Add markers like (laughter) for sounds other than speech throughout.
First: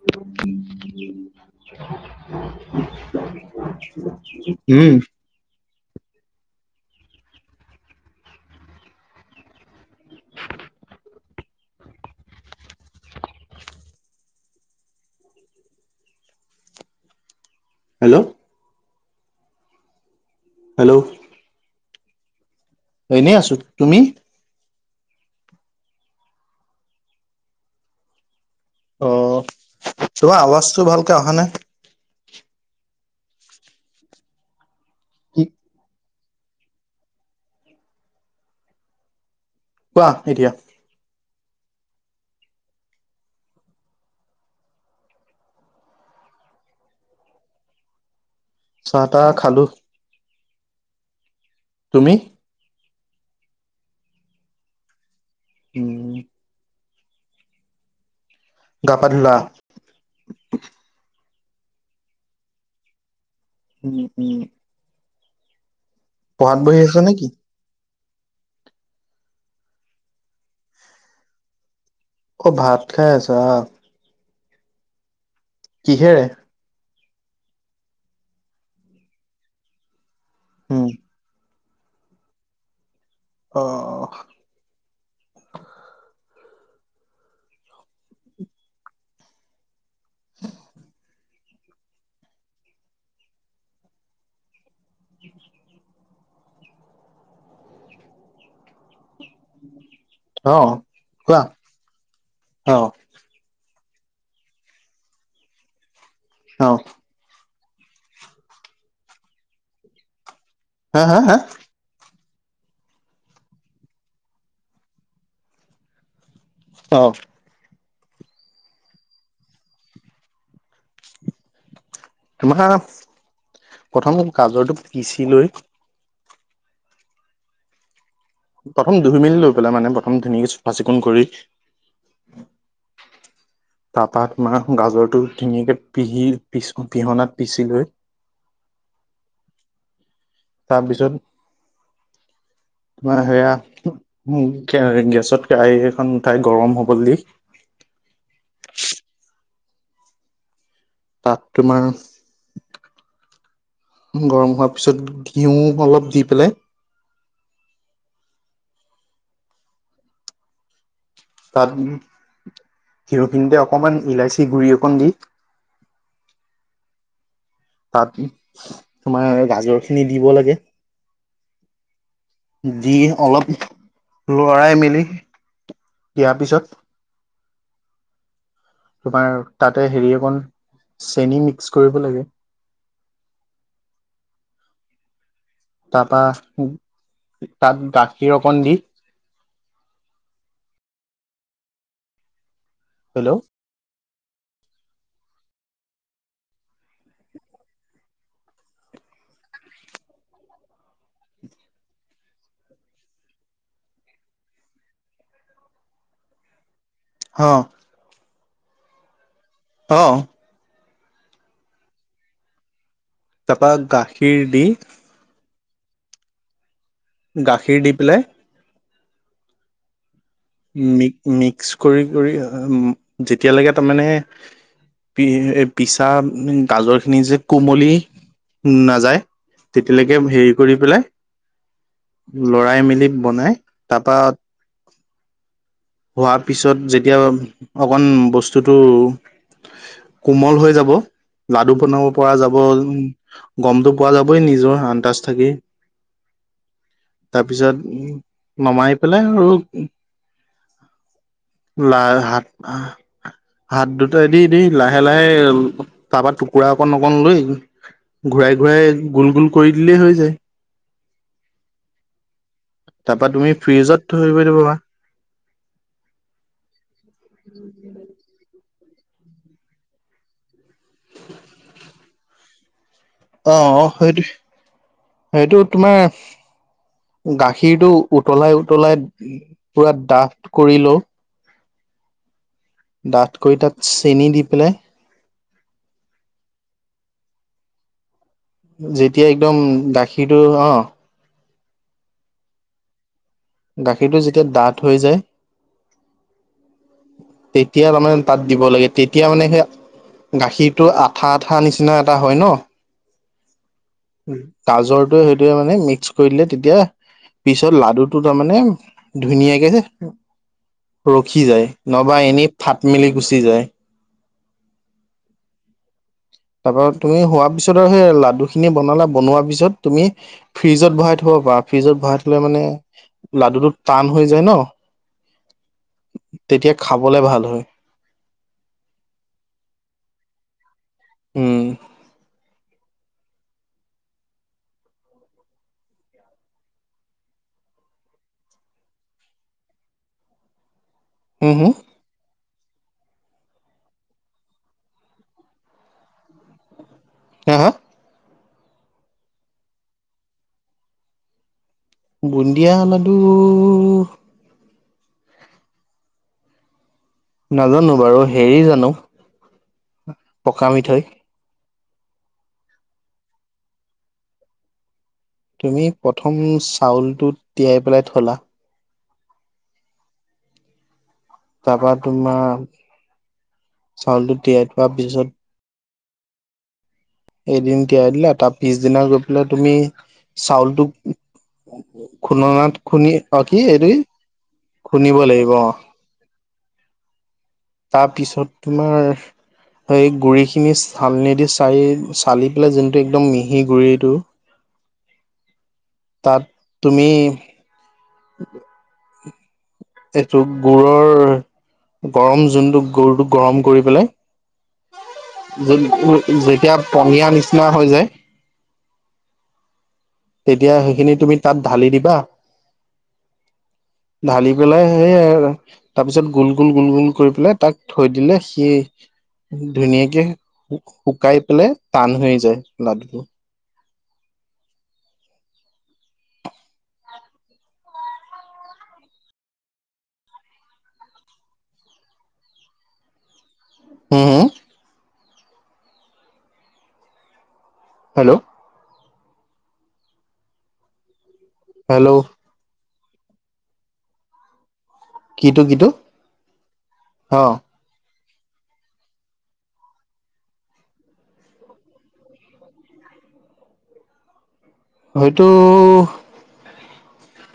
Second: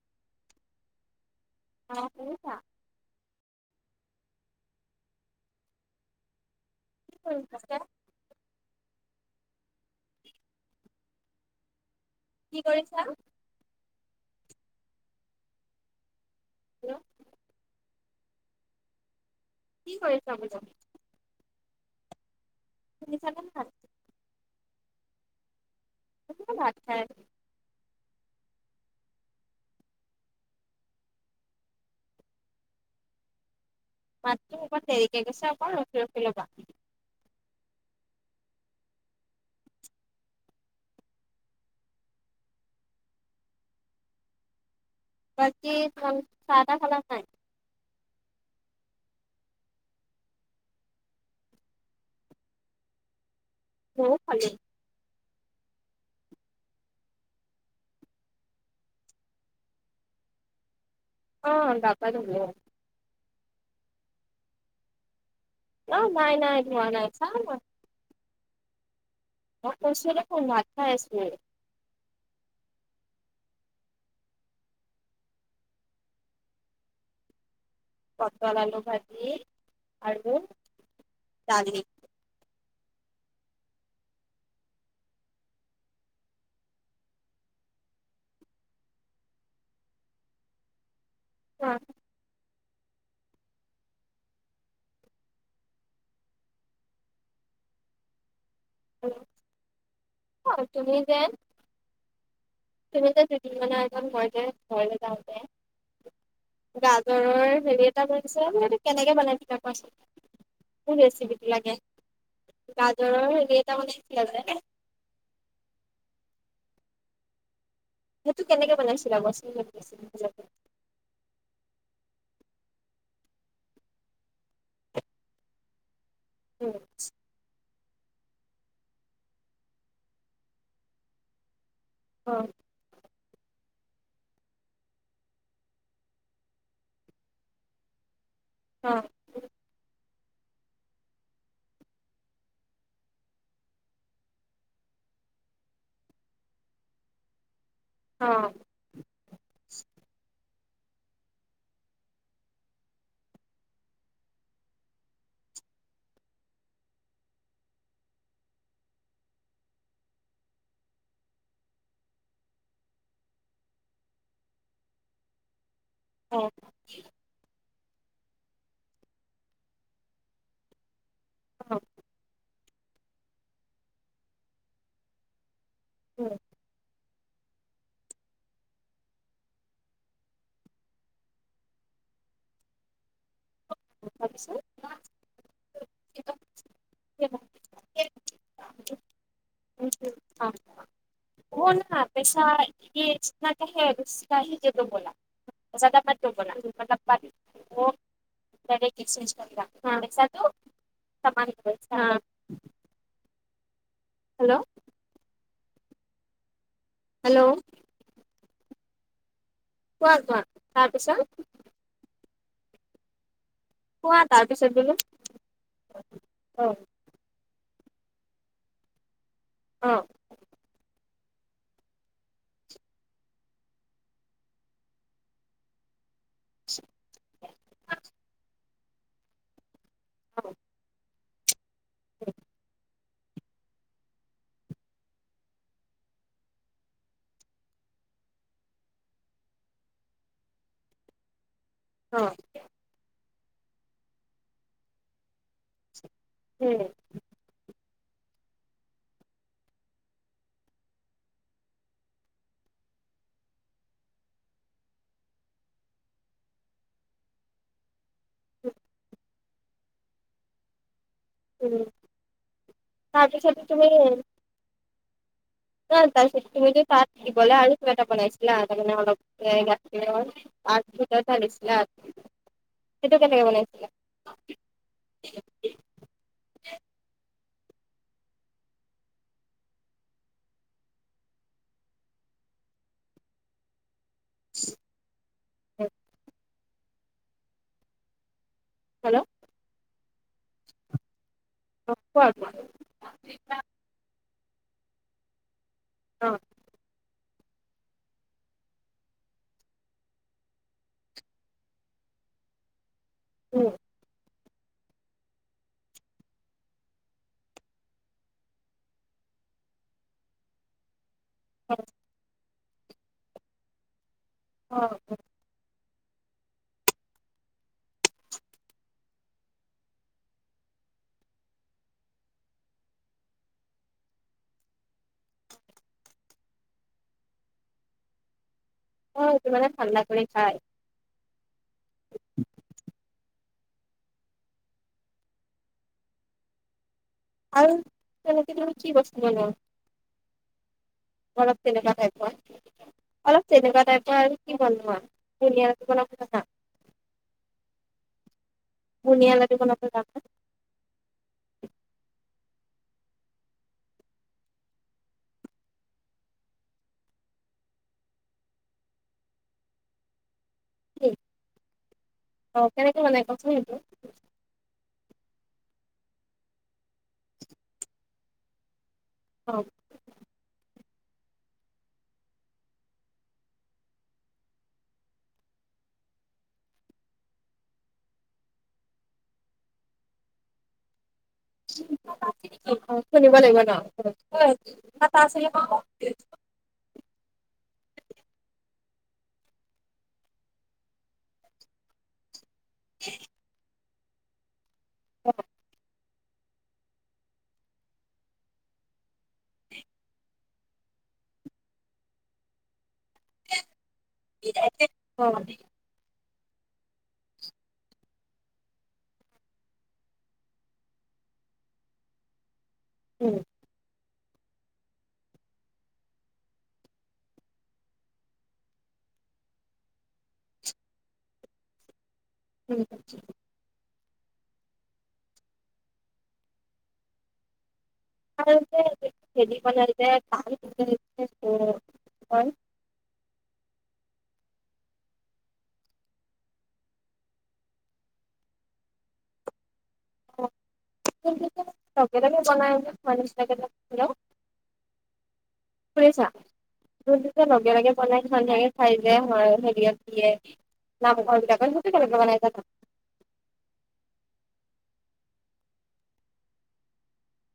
(unintelligible) অ' শুনিছা? উম। কি কৰিছা? (unintelligible) কি কৰিছা? হেল্ল'! হেল্ল'! কি কৰিছা বোলো? হেল্ল'! এনেই শুনিছানে আছো। নাই তুমি? মই ভাত খাই আছো। অ' তোমাৰ আৱাজটো ভালকে অহা নাই। মাতটো অকমান দেৰিকে কি গৈছে, অকণ ৰখি ৰখি ল'বা। কোৱা এতিয়া। বাকী (unintelligible) চাহ টাহ খাল নে নাই? চাহ টাহ খালো। তুমি? মইয়ো খালো। উম। গা পা ধুলা? অ' গা-পা ধুলো। উম, উম। অ', নাই পঢ়াত নাই বহি ধোৱা আছা নাই নেকি চাম আ মই কৈছোয়ে দেখোন ভাত খাই আছো। অ', ভাত খাই আছা? কিহেৰে? পতল আলু ভাজি আৰু উম। দালি। অ'। (inaudible) কোৱা? হেল্ল'? অ', কোৱা অ'। এইযে দুদিন মানৰ আগত মই যে ঘৰলে যাওঁতে অ গা জৰৰ হেৰি এটা কৰি দিছে এইতো কেনেকে বনাই কোৱাছোন? মোক হা হা হা ৰেচিপিটো লাগে, গাজৰৰ হেৰি এটা বনাইছিলা যে? অ'। সেইটো কেনেকৈ বনাইছিলা কোৱাছোন মোক (unintelligible) তোমাৰ, প্ৰথম গাজৰটো পিচি লৈ। উম। প্ৰথম ধুই মেলি লৈ পেলাই মানে প্ৰথম ধুনীয়াক চাফা চিকুণ কৰি। অ'। তাৰপৰা তোমাৰ গাজৰটো ধুনীয়াকে পিহি পিহনাত পিচি লৈ। অ'। তাৰপিছত তোমাৰ সেয়া গেছত কেৰাহি এখন উঠাই গৰম হ'বলৈ দি। অ'। (inaudible) তাত তোমাৰ গৰম হোৱাৰ পিছত ঘিউ অলপ দি পেলাই। তাত ঘিউ খিনিতে অকমান ইলাচি গুৰি অকণ দি। অ'। তাত তোমাৰ গাজৰখিনি দিব লাগে। অ'। দি অলপ লৰাই মেলি উম দিয়াৰ পিছত। তোমাৰ তাতে হেৰি অকণ চেনি মিক্স কৰিব লাগে। তাৰপিছত? তাৰপা তাত গাখীৰ অকণ দি হেল্ল' (unintelligible) (unintelligible) ডাইৰেট একচেঞ্জ কৰি লিয়া (unintelligible) হেল্ল'? হেল্ল'? অ অ কোৱা কোৱা তাৰপিছত? তাৰপা কোৱা গাখীৰ দি তাৰপিছত বোলো, অ'। গাখীৰ দি পেলাই অ মিক মিক্স কৰি কৰি যেতিয়ালৈকে তামানে এ পিচা গাজৰ খিনি যে কোমলি নাযায়। তেতিয়ালৈকে অ হেৰি কৰি পেলাই লৰাই মেলি বনাই তাৰপা হোৱাৰ পিছত যেতিয়া অকণ বস্তুটো কোমল হৈ যাব লাডু বনাব অ পৰা যাব উম গমটো পোৱা যাবই নিজৰ অন্দাচ থাকেই উম তাৰপিছত নমাই পেলাই আৰু লাইশাক হাত দুটাই দি দি লাহে লাহে তাৰপা টুকুৰা অকণ অকণ লৈ ঘূৰাই উম ঘূৰাই গোল গোল কৰি দিলেই হৈ যায়। উম। তাৰপা তুমি ফ্ৰিজত থৈ দিব পাৰা। ন তাৰপিছত তুমি যে তাত দিবলে আৰু কিবা এটা বনাইছ ছিলা তামানে অলপ সেইটো কেনেকে অ অ বনাইছিলা সেইটোৱে সেইটো তোমাৰ গাখীৰটো উতলাই উতলাই পুৰা ডাঠ কৰি লওঁ ডাঠ কৰি তাত চেনি দি পেলাই হয় হেল্ল' যেতিয়া একদম গাখীৰটো অ' অ' কোৱা কোৱা গাখীৰটো যেতিয়া ডাঠ হৈ যায়। অ তেতিয়া তাৰমানে তাত দিব লাগে তেতিয়া মানে সেই গাখীৰটো আঠা আঠা নিচিনা এটা হয় ন। উম গাজৰটোৱে সেইটোৱে মানে মিক্স কৰি দিলে তেতিয়া পিছত লাডু টো তাৰমানে ধুনীয়াকে ৰখি যায় অ নহবা এনেই ফাট মেলি গুচি যায়। অ হয় তাৰপা তুমি হোৱা পিছত আৰু সেই লাডু খিনি বনালা বনোৱাৰ পিছত তুমি ফ্ৰিজত ভৰাই থ'ব পাৰা ফ্ৰিজত ভৰাই থলে মানে লাডুটো টান হৈ যায় ন। তেতিয়া খাবলে ভাল হয়। অ সেইটো মানে ঠাণ্ডা কৰি খাই। উম আৰু তেনেকে তুমি কি বস্তু বনোৱা? হম অলপ হম তেনেকা টাইপৰ অলপ তেনেকুৱা টাইপৰ আৰু কি বনোৱা বুনিয়া বনাব জানা? হা হা? বুনীয়া লাডু বনাব জানা? বুন্দিয়া লাডু নাজানো বাৰু হেৰি জানোঁ পকা মিথৈ। নেকি অ', কেনেকে বনাই কওকচোন এইটো। তুমি প্ৰথম চাউলটো তিয়াই পেলাই থলা অ'। তাৰপা তোমাৰ চাউলটো তিয়াই থোৱা পিছত এদিন তিয়াই দিলা তাৰ পিছদিনা গৈ পেলাই তুমি চাউলটোক সেইটো খুন্দনাত খুন্দি শুনিব অ' লাগিব কি ন এইটো কি, খুন্দিব লাগিব অ'। (unintelligible) তাৰ পিছত তোমাৰ এই গুৰিখিনি চালনি দি চাৰি চালি পেলাই যোনটো একদম মিহি গুৰিটো অ'। তাত তুমি (inaudible) সেইটো গুৰৰ, গৰম যোনটো গুৰটো গৰম কৰি পেলাই, অ যোন-যেতিয়া পনীয়া নিচিনা হৈ যায় তেতিয়া সেইখিনি তুমি তাত ঢালি দিবা উম। ঢালি পেলাই সেইয়াই তাৰপিছত গুল গুল গুল গুল কৰি পেলাই তাক থৈ দিলে সি ধুনীয়াকে শুকাই পেলাই টান হৈ যায় হেৰি লাডুটো। তাৰ যে হেৰী বনাই যে টান যে (unintelligible) হয়। হু, হু? হেল্ল'। (unintelligible) হেল্ল' লগে লগে বনাই যে তোমাৰ নিচিনাকে, হেল্ল'। কিটো কিটো শুনিছা? যোনটো অ যে লগে লগে বনাই ধুনীয়াকে খাই যে ঘৰৰ হেৰিয়ট দিয়ে, নামঘৰবিলাকত (unintelligible) হয়টো,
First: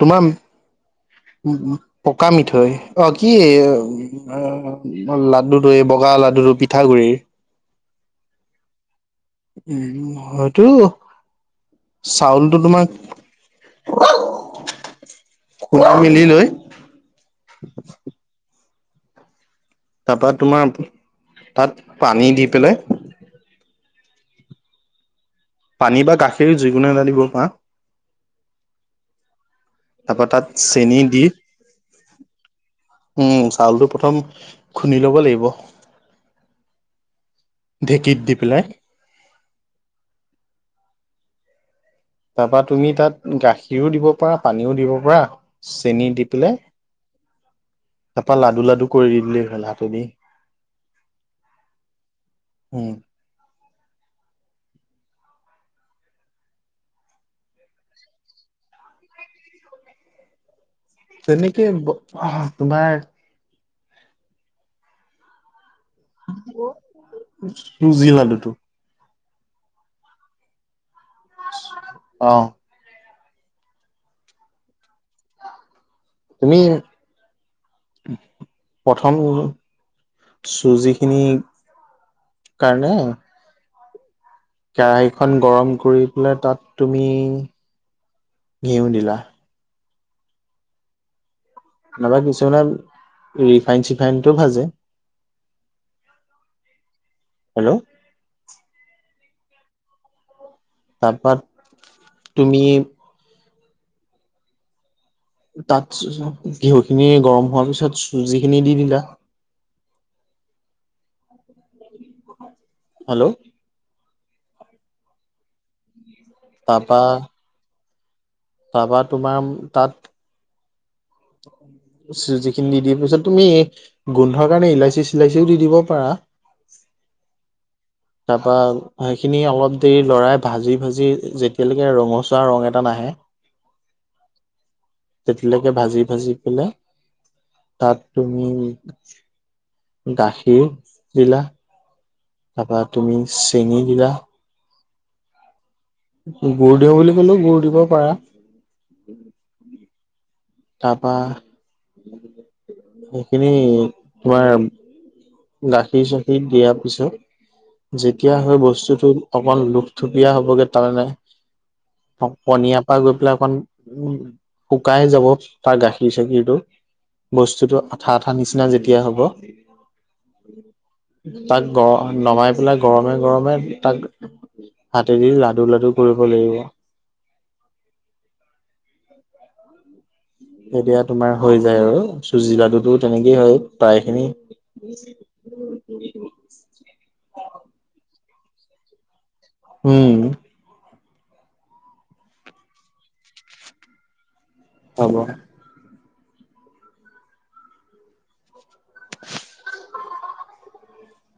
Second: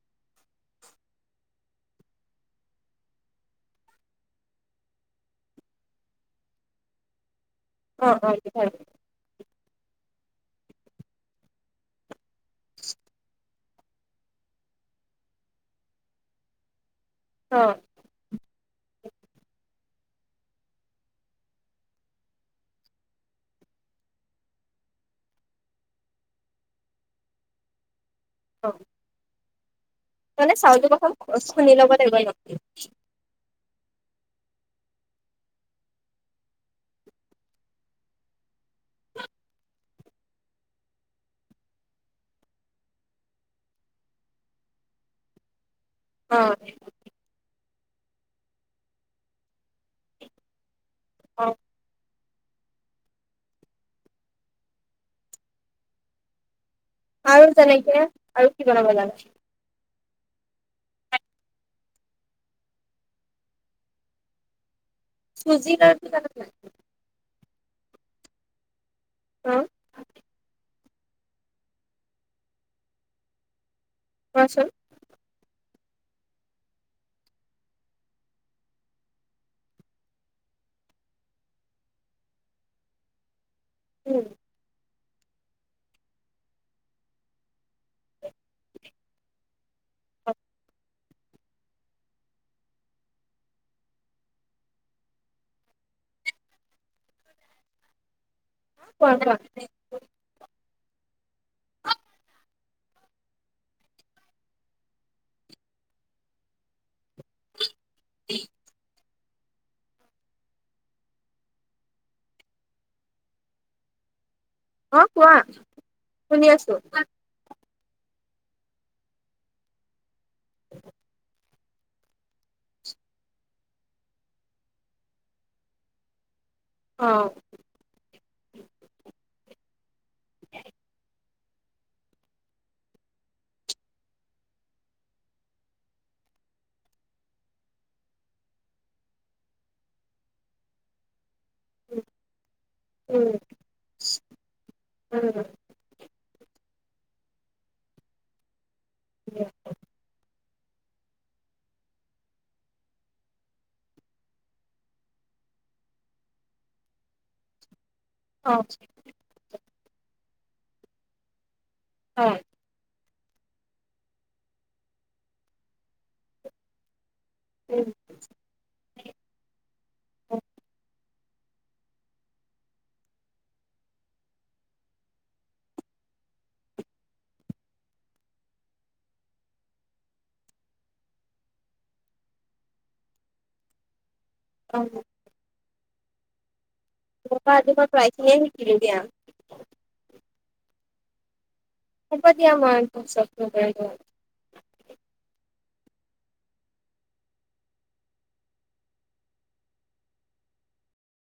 তোমাৰ পকা মিঠৈ অ', কি লাডুটো, এই বগা লাডুটো পিঠাগুৰিৰ অ', অ' (unintelligible) হয়টো, চাউলটো তোমাক খুন্দি মেলি লৈ অ'। তাৰপা তোমাৰ তাত পানী দি পেলাই পানী বা গাখীৰ যিকোনো এটা দিব পাৰা। অ'। তাৰপা তাত মানে চাউলটো চেনি প্ৰথম দি খ-খুন্দি ল'ব লাগিব (unintelligible) উম, চাউলটো প্ৰথম খুন্দি ল'ব লাগিব। ঢেঁকীত দি পেলাই। (inaudible) তাৰপা তুমি তাত গাখীৰো দিব পাৰা, পানীও দিব পাৰা, চেনী দি অ পেলাই তাৰপা লাডু লাডু কৰি দি দিলে হ'ল হাতোনি। অ'। হুম। আৰু তেনেকে আৰু কি বনাব জানা? তেনেকে ব তোমাৰ চুজি লাডুটো জানা নে নাই? জি লাডুটো? অ'। অ'। কোৱাচোন। তুমি প্ৰথম চুজিখিনি কাৰণে উম। কেৰাহিখন গৰম কৰি পেলাই তাত তুমি ঘিউ দিলা। (inaudible) নহ'বা কিছুমানে ৰিফাইন চিফাইনটো ভাজে। হেল্ল'। কোৱা কোৱা তাৰপা তুমি তাতচ ঘিহুখিনি গৰম হোৱাৰ পিছত চুজিখিনি দি দিলা। (inaudible) হেল্ল'। অ', কোৱা শুনি আছো। তাৰপা তাৰপা তোমাম তাত (inaudible) চুজিখিনি দি দিয়া পিছত তুমি গোন্ধৰ কাৰণে ইলাচি চিলাচিও দি দিব পাৰা। অ'। তাৰপা সেইখিনি অলপ দেৰি লৰাই ভাজি ভাজি যেতিয়ালৈকে ৰঙচুৱা ৰং এটা নাহে। তেতিলৈকে ভাজি ভাজি পেলে তাত তুমি গাখীৰ দিলা। উম। তাৰপা তুমি চেনী দিলা। উম। গুড় দিওঁ বুলি ক'লেও গুড় দিব পাৰা। (inaudible) তাৰপা সেইখিনি তোমাৰ গাখীৰ চাখিৰ দিয়া পিছত যেতিয়া হয় আজি বস্তুটো অকন লোকথুপীয়া হবগে তাৰনে প পনীয়া পা গৈ পেলাই অকন উ শুকাই যাব তাৰ গাখীৰ চাখীৰটো। বস্তুতটো আঠা আঠা নিচিনা যেতিয়া হ'ব। তাক গ নমাই পেলাই গৰমে গৰমে তাক হাতেদি লাডু লাডু কৰিব লাগিব। এতিয়া তোমাৰ হৈ যায় আৰু চুজি লাডুটো তেনেকেই হয় প্ৰায়খিনি তোমাৰ পৰা আজিব প্ৰায়খিনিয়ে শিকিলো দিয়া। উম। হ'ব দিয়া মই পাচতকে কৰি কম। হ'ব। (inaudible)